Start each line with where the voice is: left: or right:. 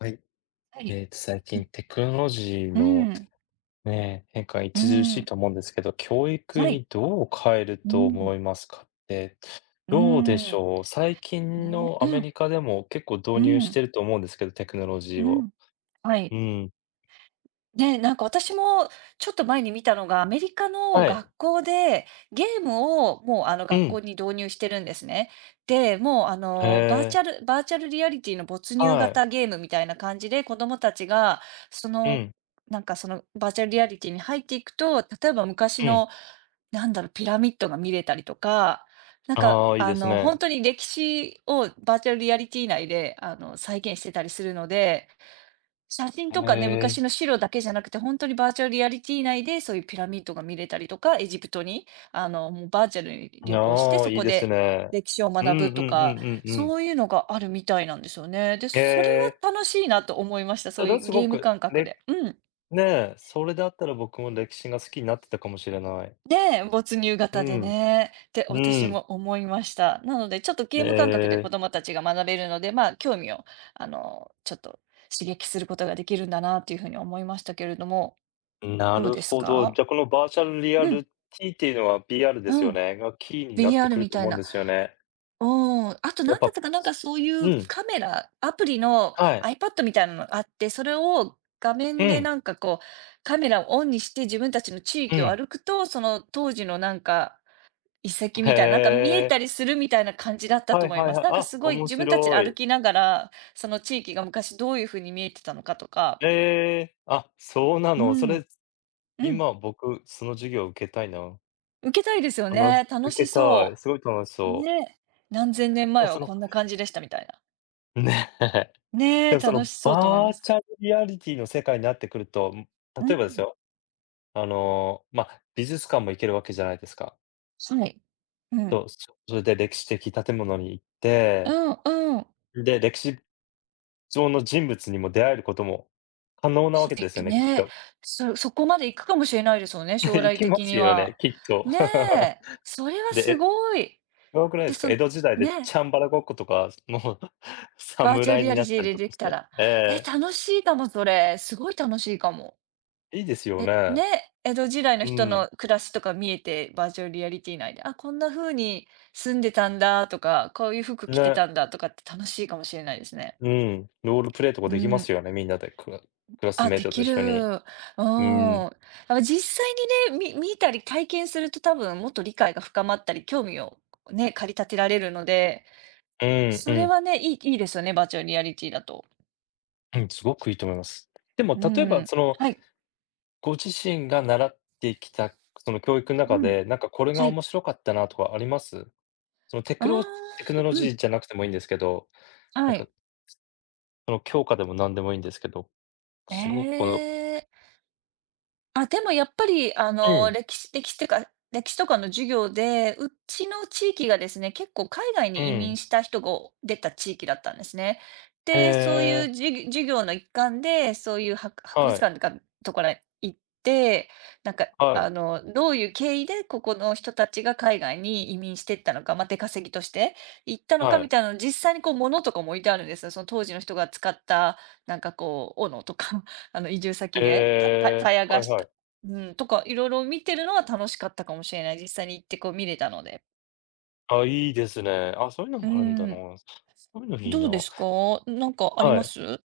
left: はい。
right: はい。
left: 最近テクノロジー
right: う
left: の
right: ん、
left: ね、変化が
right: う
left: 著しい
right: ん、
left: と思うんですけど、教育
right: はい、
left: にどう変える
right: う
left: と
right: ん、
left: 思いますかって、
right: う
left: どうでし
right: ん、
left: ょう。最近
right: ね、
left: のア
right: う
left: メ
right: ん、
left: リカでも結構導
right: う
left: 入して
right: ん、
left: ると思うんですけど、テクノロ
right: う
left: ジーを。
right: ん。は
left: う
right: い。
left: ん。
right: ね、なんか私もちょっと前に見たのが、アメリカの
left: はい。
right: 学校でゲームをもうあの
left: う
right: 学
left: ん。
right: 校に導入してるんですね。で、もうあ
left: へ
right: のバー
left: え。
right: チャルバーチャルリアリティの没入
left: はい。
right: 型ゲームみたいな感じで子どもたちがそ
left: う
right: の
left: ん。
right: なんかそのバーチャルリアリティに入っていくと、例えば昔
left: うん。
right: のなんだろう、ピラミッドが見れたりとか、なんか
left: ああ、いい
right: あ
left: です
right: の
left: ね。
right: 本当に歴史をバーチャルリアリティ内であの再現してたりするので、写真
left: へ
right: とかね、
left: え。
right: 昔の資料だけじゃなくて、本当にバーチャルリアリティ内で、そういうピラミッドが見れたりとか、エジプトに、あの、もうバーチャルに旅行して、
left: ああ、
right: そ
left: いい
right: こ
left: です
right: で
left: ね。
right: 歴史を
left: う
right: 学
left: んう
right: ぶ
left: ん
right: と
left: う
right: か、
left: んうんうん。
right: そういうのがあるみたいなんですよね。で、
left: へ
right: それ
left: え。
right: は楽しいなと思いました。そ
left: そ
right: う
left: れは
right: いう
left: す
right: ゲ
left: ご
right: ーム
left: く、
right: 感覚で。うん。
left: ねえ、それであったら僕も歴史が好きになってたかもしれない。
right: ねえ、没入
left: う
right: 型で
left: ん、
right: ね、って
left: う
right: 私
left: ん。
right: も思いました。なので、ちょっとゲーム感覚で
left: え
right: 子どもたちが学べるので、まあ、興味を、あの、ちょっと刺激することができるんだなっていうふうに思いましたけれども、
left: え、な
right: どう
left: る
right: です
left: ほど。じ
right: か？
left: ゃあ、このバーチャルリア
right: うん、
left: リティっていうのは b r です
right: う
left: よ
right: ん。
left: ね、がキーになって
right: VR
left: くる
right: み
left: と
right: た
left: 思
right: い
left: うんで
right: な。
left: すよね。
right: うん。あと
left: やっ
right: 何だっ
left: ぱ
right: たか、なんかそうい
left: う
right: う
left: ん、
right: カメラ、アプリの
left: はい。
right: iPad みたいなのがあって、それを画
left: う
right: 面で
left: ん、
right: なんかこう、カメラをオンにして自分たちの地
left: う
right: 域を
left: ん。
right: 歩くと、その当時のなんか遺跡
left: へ
right: みたいな、なんか見えた
left: え。
right: りするみたいな感じだったと
left: はい
right: 思い
left: はい
right: ます。
left: はい。
right: なんか
left: あ、
right: すごい
left: 面
right: 自分たちで
left: 白
right: 歩
left: い。
right: きながら、その地域が昔どういう風に見えてたのかとか。
left: ええ、あ、そうな
right: う
left: の。それ、
right: ん、うん。
left: 今僕その授業受けたいな。
right: 受けたいですよ
left: 楽し
right: ね。楽
left: 受
right: し
left: けたい。
right: そ
left: すごい楽し
right: う。
left: そう。
right: ね。何千年
left: あ
right: 前
left: そ
right: は
left: の
right: こんな感じでしたみたいな。
left: ねえ。
right: ね、え、
left: でもそ
right: 楽
left: の、
right: しそうと思いま
left: バー
right: す。
left: チャルリアリティの世界になってくると、ん、
right: う
left: 例えばです
right: ん、
left: よ、あの、ま、美術館も行けるわけじゃないですか。
right: はい。うん。
left: と、それで歴史的建物に行っ
right: う
left: て、
right: んうん。
left: で、歴史上の人物にも出会えることも可能なわ
right: 素
left: けですよ
right: 敵
left: ね、きっ
right: ね。
left: と。
right: そこまで行くかもしれないですよね、将
left: 行
right: 来
left: きま
right: 的
left: す
right: に
left: よね、
right: は。
left: きっと。
right: ね え、それは
left: で、
right: すごい。
left: え、やばくないで
right: で、
left: すか？
right: そ
left: 江
right: の
left: 戸時代で
right: ね
left: チ
right: え、
left: ャンバラごっことか、もう
right: バーチャル
left: 侍
right: リ
left: に
right: ア
left: な
right: リ
left: っ
right: テ
left: た
right: ィ
left: り
right: で
left: とか
right: でき
left: し
right: た
left: て。
right: ら、
left: え
right: え、
left: え、
right: 楽しいかも、それ。すごい楽しいかも。
left: いいですよ
right: え、ね
left: ね。
right: え、江戸時代の
left: う
right: 人
left: ん、
right: の暮らしとか見えて、バーチャルリアリティ内で、あ、こんな風に住んでたんだとか、こういう服着て
left: ね。
right: たんだとかって楽しいかもしれないですね。
left: うん、ロールプレイとか
right: う
left: できま
right: ん。
left: すよね、みんなで、クラス
right: あ、
left: メイ
right: で
left: トと
right: き
left: 一
right: る。
left: 緒に。
right: うん。
left: うん。
right: あ、ま実際にね、見たり体験すると多分もっと理解が深まったり、興味をね、駆り立てられるので、
left: うん、う
right: それ
left: ん。
right: はね、いいですよね、バーチャルリアリティだと。
left: うん、すごくいいと思います。でも
right: う
left: 例えば、
right: ん。
left: その、
right: はい。
left: ご自身が習ってきた、その教育ん中
right: うん。
left: で、なんかこれが
right: はい。
left: 面白かったなとかあります？その
right: ああ、
left: テクノロ
right: う
left: ジ
right: ん、
left: ーじゃなくてもいいんですけど、な
right: は
left: んか
right: い。
left: その教科でも何でもいいんですけど、
right: え
left: すごくこの
right: え。あ、でもやっぱり、あ
left: う
right: の、
left: ん、
right: 歴史っていうか、歴史とかの授業で、うちの地域がですね、結構海外
left: う
right: に移民
left: ん。
right: した人が出た地域だったんですね。
left: へ
right: で、そうい
left: え、
right: う授業の一環で、そういう博
left: は
right: 物
left: い、
right: 館とかところに行って、なんか、
left: はい、
right: あの、どういう経緯でここの人たちが海外に移民していったのか、まあ、出稼ぎとして行ったのか
left: は
right: み
left: い。
right: たいなの、実際にこう物とかも置いてあるんですよ。その当時の人が使った、なんかこう、斧とか、あの、移住先
left: へ
right: で、たた
left: え、
right: たや
left: は
right: が
left: い
right: し
left: はい。
right: うん、とか、いろいろ見てるのは楽しかったかもしれない。実際に行ってこう見れたので。
left: あ、いいですね。あ、そういうの
right: う
left: もあるんだな。
right: ん。
left: そういうのいい
right: どうで
left: な。
right: すか？なんかあり
left: は
right: ま
left: い。
right: す？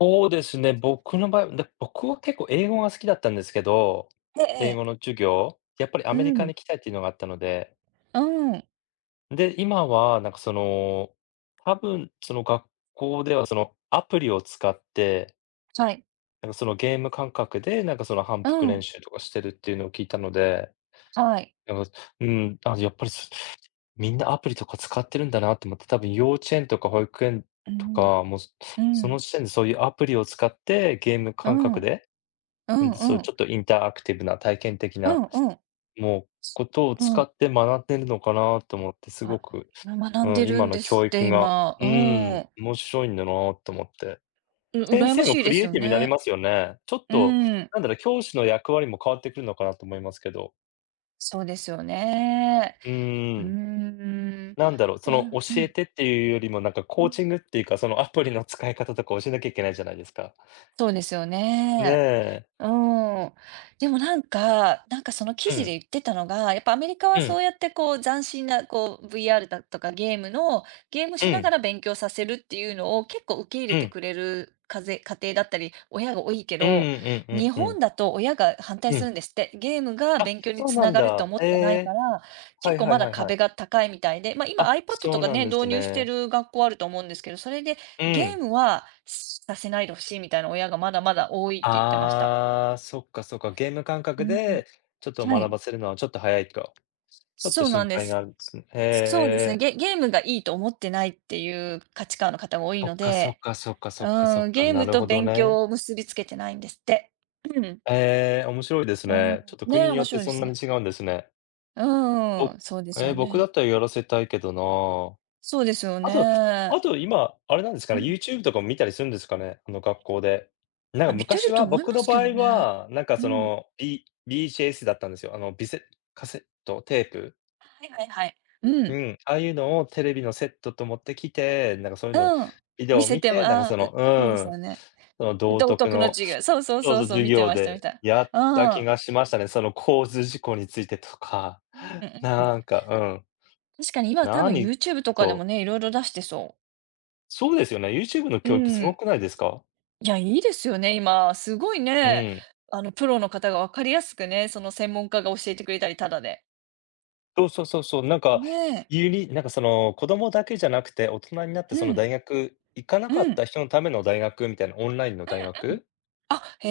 left: そうですね、僕の場合、で僕は結構英語が好きだったんですけど、
right: ええ
left: 英
right: ええ。
left: 語の授業、やっぱりア
right: う
left: メリカ
right: ん、
left: に来たいっていうのがあったので、
right: うん。
left: で、今はなんかその、多分その学校ではそのアプリを使って、
right: はい。
left: なんかそのゲーム感覚で、なんかその反
right: う
left: 復練
right: ん、
left: 習とかしてるっていうのを聞いたので
right: はい。
left: やっぱうん、あ、やっぱり、みんなアプリとか使ってるんだなって思って、多分幼稚園とか保育園
right: う
left: と
right: ん、
left: か、もう、
right: う
left: その
right: ん、
left: 時点でそういうアプリを使ってゲーム
right: う
left: 感
right: ん、う
left: 覚
right: ん、
left: で、
right: う
left: うん、
right: ん、う
left: そ
right: ん、
left: う、
right: うん。
left: ちょっとインタラクティブな体験的
right: う
left: な、
right: ん。
left: もう、ことを
right: う
left: 使
right: ん、
left: って学んでるのかなと思って、すご
right: あ、
left: く、
right: 学ん
left: う
right: で
left: ん、
right: る
left: 今
right: ん
left: の
right: です
left: 教
right: って、
left: 育が、
right: 今。
left: うん、
right: うん。
left: 面白いんだなと思って。
right: う
left: 先
right: 羨ま
left: 生も
right: しい
left: ク
right: で
left: リ
right: す
left: エイ
right: よ
left: ティブになり
right: ね。
left: ますよね。ちょっ
right: う
left: と、
right: ん。
left: なんだろう、教師の役割も変わってくるのかなと思いますけど。
right: そうですよね。
left: うー
right: うー
left: ん。
right: ん。
left: なんだろう、そ
right: う
left: の、教
right: ん、う
left: え
right: ん、
left: てっていうよりも、なんか、
right: う
left: コー
right: ん。
left: チングっていうか、その、アプリの使い方とか教えなきゃいけないじゃないですか。
right: そうですよ
left: ね
right: ね。
left: え。
right: うん。でもなんかなんかその記
left: う
right: 事で
left: ん、
right: 言ってたのが、やっぱアメリカ
left: う
right: は
left: ん、
right: そうやってこう斬新なこう VR だとかゲーム
left: う
right: しなが
left: ん、
right: ら勉強させるっていうのを結構受け入
left: う
right: れて
left: ん、
right: くれるかぜ家庭だったり、親が多いけ
left: うんう
right: ど、
left: んうん
right: 日
left: うんうん、
right: 本だと親が反
left: う
right: 対するん
left: ん。
right: ですって。ゲームが
left: あ、
right: 勉強に
left: そう
right: つ
left: な
right: な
left: ん
right: がると
left: だ。
right: 思っ
left: え
right: てないか
left: え、
right: ら、
left: は
right: 結
left: い
right: 構
left: は
right: ま
left: い
right: だ
left: はいは
right: 壁
left: い。
right: が高いみたいで、ま、今
left: あ、
right: iPad
left: そ
right: と
left: う
right: か
left: なん
right: ね、
left: です
right: 導入して
left: ね。
right: る学校あると思うんですけど、それで
left: う
right: ゲー
left: ん。
right: ムはさせないでほしいみたいな親がまだまだ多いって言ってました。
left: ああ、そっかそっか、ゲーム感
right: う
left: 覚
right: ん、
left: でちょっと
right: は
left: 学
right: い。
left: ばせるのはちょっと早いと。ちょっと
right: そうな
left: 心
right: んで
left: 配があ
right: す。
left: るんですね。へ
right: そうですね。
left: え。
right: ゲームがいいと思ってないっていう価値観の方が多い
left: そっ
right: の
left: かそっ
right: で、
left: かそっかそっかそ
right: う
left: っ
right: ん、
left: か、
right: ゲー
left: な
right: ム
left: る
right: と
left: ほど
right: 勉
left: ね。
right: 強を結びつけてないんですって。うん。
left: ええ、面白いです
right: うん、
left: ね。ちょっと国
right: ねえ、
left: によ
right: 面
left: って
right: 白いで
left: そん
right: す
left: なに
right: ね。
left: 違うんですね。ぼ
right: うん、そうです
left: え
right: よ
left: え、僕だ
right: ね。
left: ったらやらせたいけどな。
right: そうですよ
left: あと
right: ね。
left: あと今、あれなんですか
right: う
left: ね、
right: ん。
left: YouTube とかも見たりするんですかね？あの、学校で。なん
right: あ、
left: か
right: 見て
left: 昔
right: ると
left: は、
right: 思い
left: 僕
right: ま
left: の
right: す
left: 場
right: け
left: 合
right: どね。
left: は、なんか
right: う
left: そ
right: ん。
left: の、B BJS だったんですよ。あの、カセットテープ。
right: はいはいはい。う
left: う
right: ん。
left: ん、ああいうのをテレビのセットと持ってきて、なんかそういうの
right: うん。
left: ビデ
right: 見
left: オを
right: せ
left: 見
right: ても
left: て、なんかそ
right: あー、
left: の、
right: う
left: う
right: そうです
left: ん、
right: よね。
left: その道
right: 道
left: 徳
right: 徳の
left: の、
right: 授業、そうそう
left: そう
right: そ
left: そ
right: う
left: う、
right: そう、
left: 授
right: 見て
left: 業
right: ました見
left: で
right: た。
left: やった
right: う
left: 気
right: ん。
left: がしましたね。その交通事故についてとか、
right: うんう ん。
left: なんか、うん、
right: 確かに今多分
left: 何
right: YouTube とかでも
left: そう、
right: ね、いろいろ出してそう。
left: そうですよね。YouTube の
right: う
left: 教育すご
right: ん。
left: くないですか？
right: いや、いいですよね、今。すごい
left: う
right: ね、
left: ん。
right: あの、プロの方が分かりやすくね、その専門家が教えてくれたり、ただで。
left: そうそうそうそう、なんか、
right: ねえ。
left: なんかその子供だけじゃなくて、大人になってそ
right: う
left: の
right: ん、
left: 大学行かなか
right: う
left: った
right: ん。
left: 人のための大学みたいな、オンラインの大学？
right: あ、へ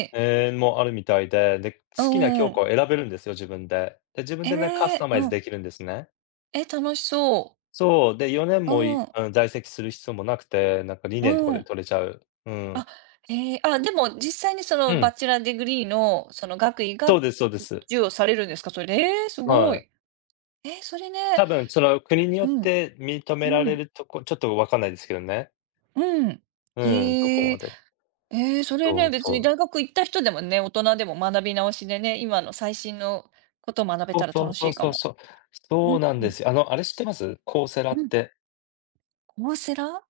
right: え。
left: ええ、もあるみたいで、で、好
right: う
left: きな
right: ん
left: 教
right: う
left: 科
right: ん。
left: を選べるんですよ、自分で。で、自分でね、カ
right: え
left: スタ
right: え、
left: マイズ
right: うん、
left: できるんですね。
right: え、楽しそう。
left: そう、で、4年
right: うん、
left: あの、在籍する必要もなくて、なんか
right: う
left: 2年とかで
right: ん。
left: 取れちゃう。うん。
right: あ、へえ。あ、でも実際にそ
left: う
right: のバ
left: ん、
right: チェラーディグリーのその学位が
left: そう
right: 授
left: ですそうです。
right: 与されるんですか？それ。ええ、すご
left: はい。
right: い。えー、それね
left: 多分その国によ
right: う
left: っ
right: ん、
left: て認めら
right: う
left: れ
right: ん。
left: るとこ、ちょっとわかんないですけどね。
right: うん。
left: うん、どこ
right: へ
left: ま
right: え。
left: で。
right: えーそれ
left: そう
right: ね、別に
left: そう。
right: 大学行った人でもね、大人でも学び直しでね、今の最新のことを学べ
left: そう
right: たら
left: そう
right: 楽し
left: そう
right: いか
left: そう
right: も。
left: そう。
right: う
left: そうなんで
right: ん、
left: すよ。あの、あれ知ってますコーセラっ
right: うん。
left: て。
right: コーセラ？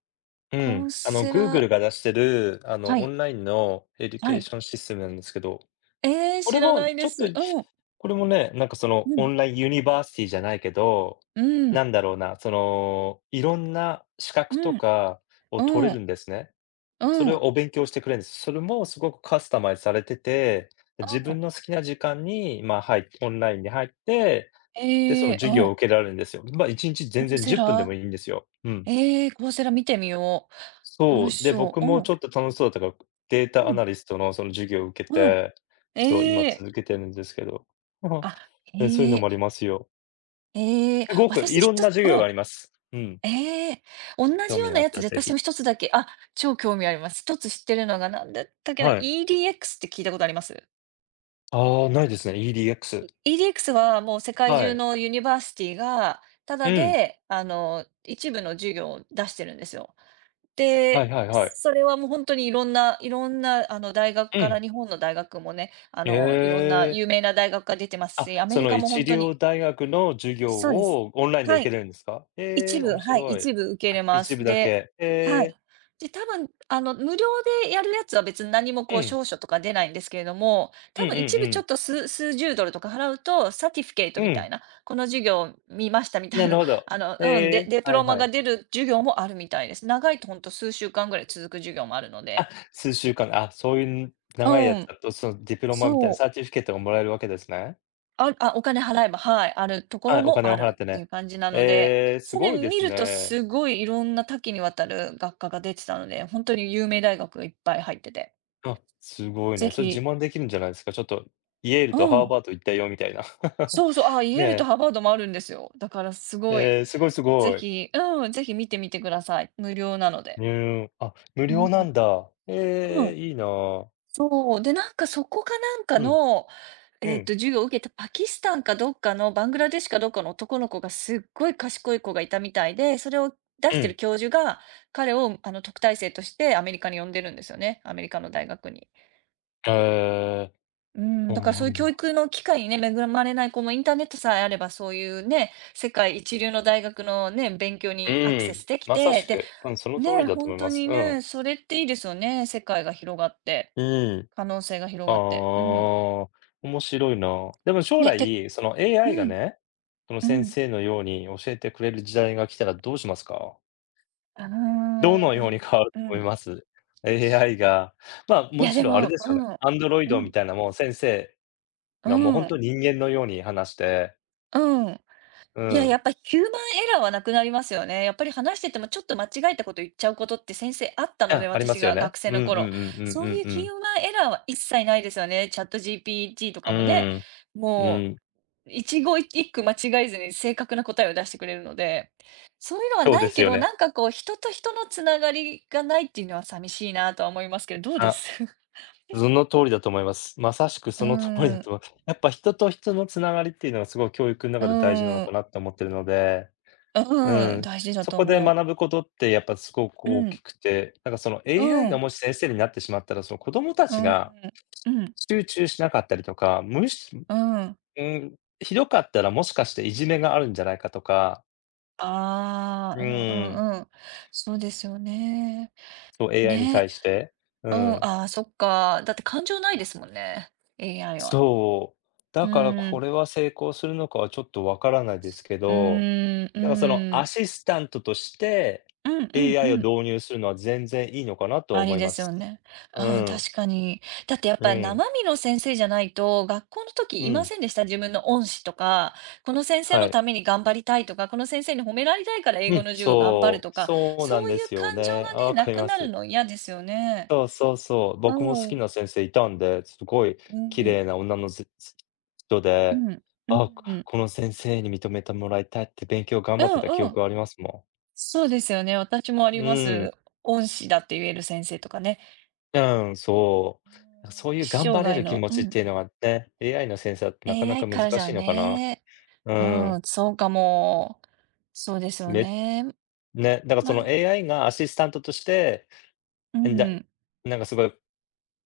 left: う
right: コ
left: ん。
right: ー
left: あの、
right: セ
left: Google
right: ラ
left: が出してる、あ
right: は
left: の、オン
right: い、
left: ラインのエデュ
right: は
left: ケー
right: い。
left: ションシステムなんですけど、
right: えー
left: これ
right: 知らな
left: も
right: い
left: ち
right: で
left: ょっと、
right: す。うん、
left: これもね、なんかその
right: う
left: オ
right: ん、
left: ンラインユニバーシティじゃないけど、
right: うん、
left: なんだろうな、その、いろんな資
right: う
left: 格と
right: ん、
left: かを
right: う
left: 取
right: ん、
left: れ
right: う
left: る
right: ん、
left: んですね。それ
right: う
left: を
right: ん。
left: お勉強してくれるんです。それもすごくカスタマイズされてて、自分の好きな時間に、まあ、はい、オンラインに入って、で、そ
right: え
left: の
right: ー
left: 授
right: う
left: 業
right: ん。
left: を受けられるんですよ。まあ、1日
right: コ
left: 全
right: ー
left: 然
right: セ
left: 10分でも
right: ラ。
left: いいんですよ。うん。
right: えーコーセラ見てみよう。
left: そ
right: 楽
left: う、
right: し
left: で、
right: そ
left: 僕
right: う。う
left: も
right: ん、
left: ちょっと楽しそうだったから、データ
right: う
left: ア
right: ん、
left: ナリストのその授業を受け
right: うん。
left: て、そう、今
right: えー
left: 続けてるんですけど。
right: あ、
left: ね、そういう
right: え
left: のも
right: え。
left: ありますよ。
right: ええ、
left: すごくい
right: 私一
left: ろんな
right: つ、
left: 授業
right: う
left: があ
right: ん、
left: ります。うん、
right: ええ、同
left: 興
right: じよ
left: 味
right: う
left: が
right: な
left: あっ
right: や
left: た
right: つ
left: ら
right: で
left: ぜ
right: 私も
left: ひ。
right: 一つだけ、あ、超興味あります。一つ知ってるのがなんだったっけな、
left: はい。
right: EDX って聞いたことあります
left: ああ、ないですね、EDX。
right: ？EDX はもう世界
left: は
right: 中
left: い。
right: のユニバーシティが、た
left: う
right: だ
left: ん。
right: であの、一部の授業を出してるんですよ。
left: はい
right: で、
left: はいはい。
right: それはもう本当にいろんないろんなあの、大学
left: う
right: から
left: ん。
right: 日本の大学もね、あ
left: へ
right: の、いろんな
left: え。
right: 有名な大学が出てます
left: あ、
right: し、アメ
left: そ
right: リ
left: の
right: カも
left: 一
right: 本当
left: 流
right: に
left: 大学の授業
right: そうです。
left: をオンラインで
right: は
left: 受け
right: い。
left: れるんですか？へ
right: 一
left: え、
right: 部、
left: 面
right: はい、
left: 白い。
right: 一部受け
left: あ、
right: れま
left: 一部
right: す。
left: だけ。
right: で
left: へ
right: はい。
left: え。
right: で、多分、あの、無料でやるやつは別に何も
left: う
right: こう
left: ん。
right: 証書とか出ないんですけれども、
left: う
right: 多
left: んうんう
right: 分一部ちょ
left: ん。
right: っと数十ドルとか払うと、サティフィケイト
left: う
right: みた
left: ん。
right: いな、この授業見ましたみ た
left: な
right: い
left: る
right: な、
left: ほ ど。
right: あの、
left: え
right: うん、で
left: え、
right: デプ
left: はい
right: ロマ
left: は
right: が
left: い。
right: 出る授業もあるみたいです。長いと本当数週間ぐらい続く授業もあるので。
left: 数週間、あ、そういう長いや
right: う
left: つ
right: ん、
left: だと、そのディプロマみたいなサ
right: そう。
left: ーティフィケートがもらえるわけですね。
right: ああ、お金払えば、はい、あるとこ
left: は
right: ろ
left: い、お
right: も
left: 金
right: あ
left: を払っ
right: る
left: て
right: ってい
left: ね。
right: う感じなので、
left: ええ、す
right: それ
left: ごいで
right: 見
left: す
right: ると
left: ね。
right: すごいいろんな多岐にわたる学科が出てたので、本当に有名大学がいっぱい入ってて、
left: あ、すごい
right: ぜ
left: ね。それ自
right: ひ
left: 慢できるんじゃないですか。ちょっとイェールと
right: う
left: ハー
right: ん、
left: バード行ったよみたいな。
right: そうそう、あ、イェールと
left: ね
right: ハーバードもあるんですよ。だからす
left: え、
right: ご
left: え
right: い、
left: え、すごいす
right: ぜ
left: ごい。
right: ひうん、ぜひ見てみてください。無料なの
left: う
right: で。
left: ーん、あ、無
right: う
left: 料な
right: ん、
left: んだ。
right: う
left: え
right: ん。
left: え、いいなあ。
right: そう、で、なんかそこかなんか
left: うん、
right: の、
left: うん、
right: 授業を受けたパキスタンかどっかの、バングラデシュかどっかの男の子がすっごい賢い子がいたみたいで、それを出
left: う
right: して
left: ん。
right: る教授が、彼を特待生としてアメリカに呼んでるんですよね、アメリカの大学に。
left: ええ、
right: うん、
left: そ
right: だ
left: う
right: から
left: な
right: そういう
left: ん
right: 教
left: だ。
right: 育の機会にね、恵まれない子もインターネットさえあれば、そういうね、世界一流の大学のね、勉強
left: う
right: にアクセス
left: ん、
right: でき
left: まさ
right: て、
left: し
right: で、
left: く、うん、その通り
right: ね、
left: だと
right: 本
left: 思いま
right: 当
left: す。
right: に
left: うん。
right: ね、それっていいですよね、世界が広がって、
left: うん。
right: 可能性が広
left: ああ、
right: がって。うん。
left: 面白いな。でも将
right: ね、て
left: 来、その
right: う
left: AI が
right: ん、
left: ね、その
right: う
left: 先
right: ん。
left: 生のように教えてくれる時代が来たらどうしますか？
right: うー
left: どのよう
right: ん、
left: に変わると
right: う
left: 思い
right: ん。
left: ます？AI が、まあ、
right: い
left: も
right: や、
left: ち
right: で
left: ろんあれ
right: も、
left: ですよ
right: う
left: ね、
right: ん、
left: アンドロイ
right: う
left: ドみ
right: ん、
left: たいなもう先生
right: う
left: がもう本
right: ん、
left: 当人間のように話して、
right: うん。
left: う
right: いや、や
left: ん。
right: っぱヒューマンエラーはなくなりますよね。やっぱり話しててもちょっと間違えたこと言っちゃうことって先生あった
left: い
right: の
left: や、
right: で、
left: ありま
right: 私
left: すよ
right: が
left: ね。
right: 学生の
left: んう
right: 頃。
left: んう
right: そう
left: ん
right: いう
left: う
right: ヒュー
left: ん。
right: マンエラーは一切ないですよね。チャットGPT とか
left: う
right: もね、
left: ん、う
right: も
left: ん。
right: う一期一句間違えずに正確な答えを出してくれるので、そういうのは
left: そう
right: な
left: で
right: い
left: す
right: け
left: よ
right: ど、
left: ね。
right: なんかこう人と人のつながりがないっていうのは寂しいなとは思いますけど、どうで
left: あ
right: す？
left: その通りだと思います。まさしく
right: う
left: そ
right: ー
left: の通りだ
right: ん、
left: と
right: う
left: 思います。やっぱ人と人のつながりっていうのがすごい教育の
right: ー
left: 中で大事なのか
right: ん、
left: なって思ってるので、
right: う
left: う
right: ーん、
left: ん。
right: 大事だ
left: そ
right: と
left: こで
right: 思
left: 学
right: う。
left: ぶことってやっぱすごく
right: う
left: 大
right: ん、
left: きくて、なんかその
right: う
left: AI が
right: ん、
left: もし先生になってしまったら、その子供た
right: う
left: ち
right: ん、
left: が
right: うん、
left: 集中しなかったりとか、むし
right: うん。
left: うん、ひどかったらもしかしていじめがあるんじゃないかとか、
right: ああ、
left: う
right: うんう
left: ん、
right: んうん。そうですよね。
left: そう AI に
right: ね、
left: 対して、う
right: うん、
left: ん。
right: ああ、そっか。だって感情ないですもんね、AI は。
left: そう、
right: う
left: だから
right: ー
left: こ
right: ん、
left: れは成功するのかはちょっとわからないですけ
right: う
left: ど、
right: ーん、う
left: なんかその
right: ー
left: ア
right: ん。
left: シスタントとして、
right: うんうん
left: AI を
right: うん。
left: 導入するのは全然いいのかなとは
right: あ
left: 思
right: り
left: い
right: で
left: ま
right: すよ
left: す。
right: ね。
left: う
right: うん、
left: ん、
right: 確かに。だってやっ
left: う
right: ぱ
left: ん、
right: 生身の先生じゃないと、学校の
left: う
right: 時いま
left: ん、
right: せんでした？自分の恩師とか、この先生
left: は
right: の
left: い、
right: ために頑張りたいとか、この先生に褒められたいから英
left: う
right: 語
left: ん、
right: の授業頑張る
left: そ
right: と
left: う、
right: か、
left: そうなん
right: そう
left: で
right: いう
left: すよ
right: 感情
left: ね。
right: が
left: あ、わ
right: ね、な
left: かり
right: く
left: ま
right: なる
left: す。
right: の嫌ですよね。
left: そうそうそう、僕も好
right: う
left: き
right: ん、
left: な先生いたんで、すごい
right: うん、
left: 綺
right: うん、
left: 麗な女のずず人
right: う
left: で、
right: ん、
left: あ、こ
right: う
left: この先生に認めてもらいたいって勉強頑張って
right: ん
left: た記
right: う
left: 憶
right: ん。
left: がありますも
right: そうですよね。私もあ
left: ん。
right: り
left: う
right: ます。
left: ん、
right: 恩師だって言える先生とかね。
left: うん、そう、そうい
right: 一
left: う頑
right: 生
left: 張れ
right: 涯
left: る気
right: の
left: 持
right: う
left: ちっ
right: ん、
left: ていうのがね、AI のセンサーってなかな
right: AI
left: か難
right: からじ
left: し
right: ゃ
left: いのかな。
right: ね
left: う
right: う
left: ん。
right: ん、そうかも。そうですよ
left: め
right: ね。
left: ね、だからそ
right: ま
left: の
right: あ、
left: AI がアシスタントとして、
right: う
left: えんだ
right: ん、
left: なんかすごい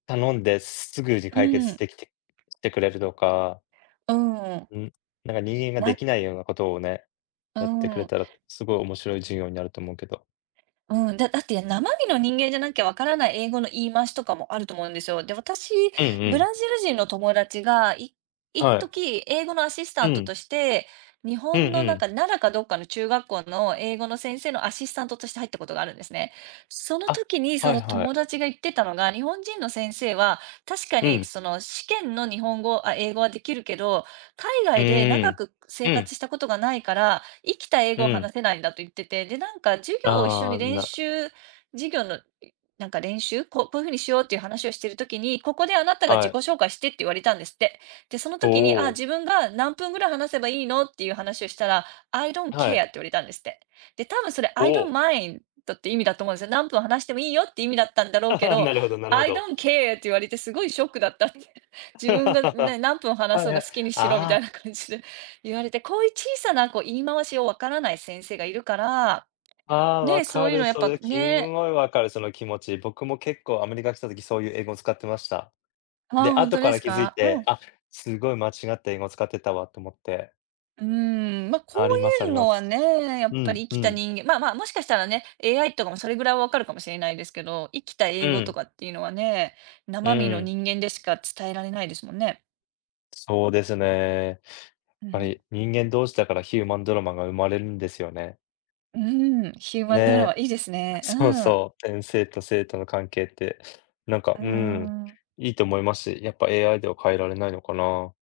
left: 頼んですぐに
right: う
left: 解決
right: ん、
left: できてしてくれるとか、
right: うん、
left: うん、なんか人間がで
right: な
left: きないようなことをね、
right: う
left: やってくれ
right: ん。
left: たらすごい面白い授業になると思うけど。
right: うん、だだって生身の人間じゃなきゃわからない英語の言い回しとかもあると思うんですよ。で、私、
left: うんう
right: ブラ
left: ん。
right: ジル人の友達が、い一
left: はい。
right: 時英語のアシス
left: う
right: タント
left: ん。
right: として、日
left: うんう
right: 本のなん
left: ん。
right: か奈良かどっかの中学校の英語の先生のアシスタントとして入ったことがあるんですね。その
left: あ、
right: 時に
left: は
right: そ
left: い
right: の
left: は
right: 友
left: い。
right: 達が言ってたのが、日本人の先生は確か
left: う
right: に
left: ん。
right: その試験の日本語、あ、英語はできるけど、海
left: う
right: 外で
left: ー
right: 長
left: ん。
right: く
left: う
right: 生
left: ん、
right: 活したことがないから、生きた英
left: う
right: 語を
left: ん。
right: 話せないんだと言ってて、で、なんか授業を一緒
left: ああ、
right: に練
left: な
right: 習授業の、いなんか練習、こうこういう風にしようっていう話をしてる時に、ここであなたが
left: は
right: 自己
left: い。
right: 紹介してって言われたんですって。で、その
left: お
right: 時に、あ、
left: お、
right: 自分が何分ぐらい話せばいいのっていう話をしたら、I don't
left: は
right: care
left: い。
right: って言われたんですって。で、多分それ
left: お
right: I don't
left: お。
right: mind って意味だと思うんですよ。何分話してもいいよって意味だったんだろうけ ど、
left: なるほどなるほ
right: I
left: ど。
right: don't care って言われてすごいショックだったって。自分がね、何分話
left: はい
right: そう
left: は
right: が
left: い。
right: 好きにしろみたい
left: あ
right: な感じで。言われて、こういう小さなこう言い回しをわからない先生がいるから、
left: ああ、わ
right: ね、そ
left: か
right: ういう
left: る、
right: のやっ
left: そ
right: ぱ
left: れ、す
right: ね、
left: ごいわかる、その気持ち。僕も結構アメリカ来た時、そういう英語を使ってました。
right: ああ、
left: で、
right: ほ
left: 後か
right: で
left: ら
right: す
left: 気づい
right: か？う
left: て、
right: ん。
left: あ、すごい間違った英語を使ってたわと思って。
right: うーん、ま、こ
left: あります
right: う
left: あ
right: い
left: り
right: う
left: ま
right: のは
left: す。
right: ね、や
left: う
right: っぱ
left: ん、
right: り
left: う
right: 生きた
left: ん、
right: 人間まあまあ、もしかしたらね、AI とかもそれぐらいはわかるかもしれないですけど、生きた
left: う
right: 英語と
left: ん、
right: かっていうのはね、
left: う
right: 生身の
left: ん。
right: 人間でしか伝えられないですもんね。
left: そうですね。やっ
right: う
left: ぱ
right: ん。
left: り人間同士だからヒューマンドラマが生まれるんですよね。
right: うーん、ヒューマ
left: ね
right: ンドラ
left: え、
right: マいいですね。
left: そう
right: うん。
left: そう、先生と生徒の関係って、なんか、
right: うー
left: うん、
right: ん。
left: いいと思いますし、やっぱ AI では変えられないのかな。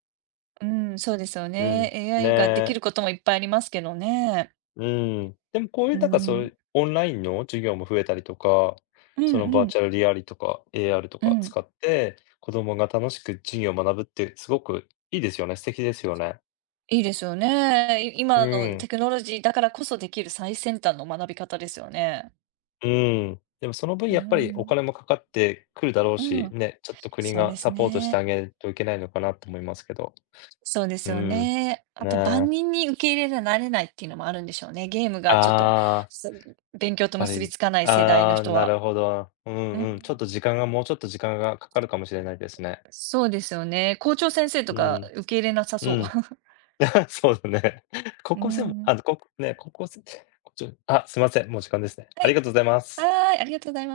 right: うーん、そうですよ
left: う
right: ね。
left: ん、ね
right: AI ができ
left: え、
right: ることもいっぱいありますけどね。
left: うん。でもこうい
right: う
left: う
right: ー
left: なんかそうい
right: ん。
left: うオンラインの授業も増えたりとか、
right: う
left: そ
right: ん
left: のバ
right: う
left: ー
right: ん。
left: チャルリアリとか AR と
right: う
left: か
right: ん、
left: 使って、子供が楽しく授業を学ぶってすごくいいですよね、素敵ですよね。
right: いいですよね。い
left: う
right: 今の
left: ん、
right: テクノロジーだからこそできる最先端の学び方ですよね。
left: うん。でもその分
right: う
left: やっぱりお
right: ん、
left: 金もかかってくるだろう
right: う
left: し、
right: ん、
left: ね、ちょっと国
right: そうで
left: が
right: す
left: サポートしてあ
right: ね。
left: げるといけないのかなと思いますけど。
right: そうで
left: う
right: すよ
left: ん、
right: ね。あと
left: ね、
right: 万人に受け入れられないっていうのもあるんでしょうね。ゲームがちょっと、
left: ああ、
right: す勉強と
left: やっぱ
right: 結び
left: り、
right: つかない世代の
left: ああ、
right: 人
left: な
right: は。
left: るほど。う
right: う
left: ん
right: ん、
left: うん、ちょっと時間がかかるかもしれないですね。
right: そうですよね。校長先生と
left: う
right: か
left: ん、
right: 受け入れなさ
left: う
right: そう。
left: ん。そうだね。高
right: う
left: 校生も
right: ん、
left: あこね、高校生こっちょあ、すいません、もう時間ですね。
right: は
left: あり
right: い、
left: がとうございます。
right: はーい、ありがとうございます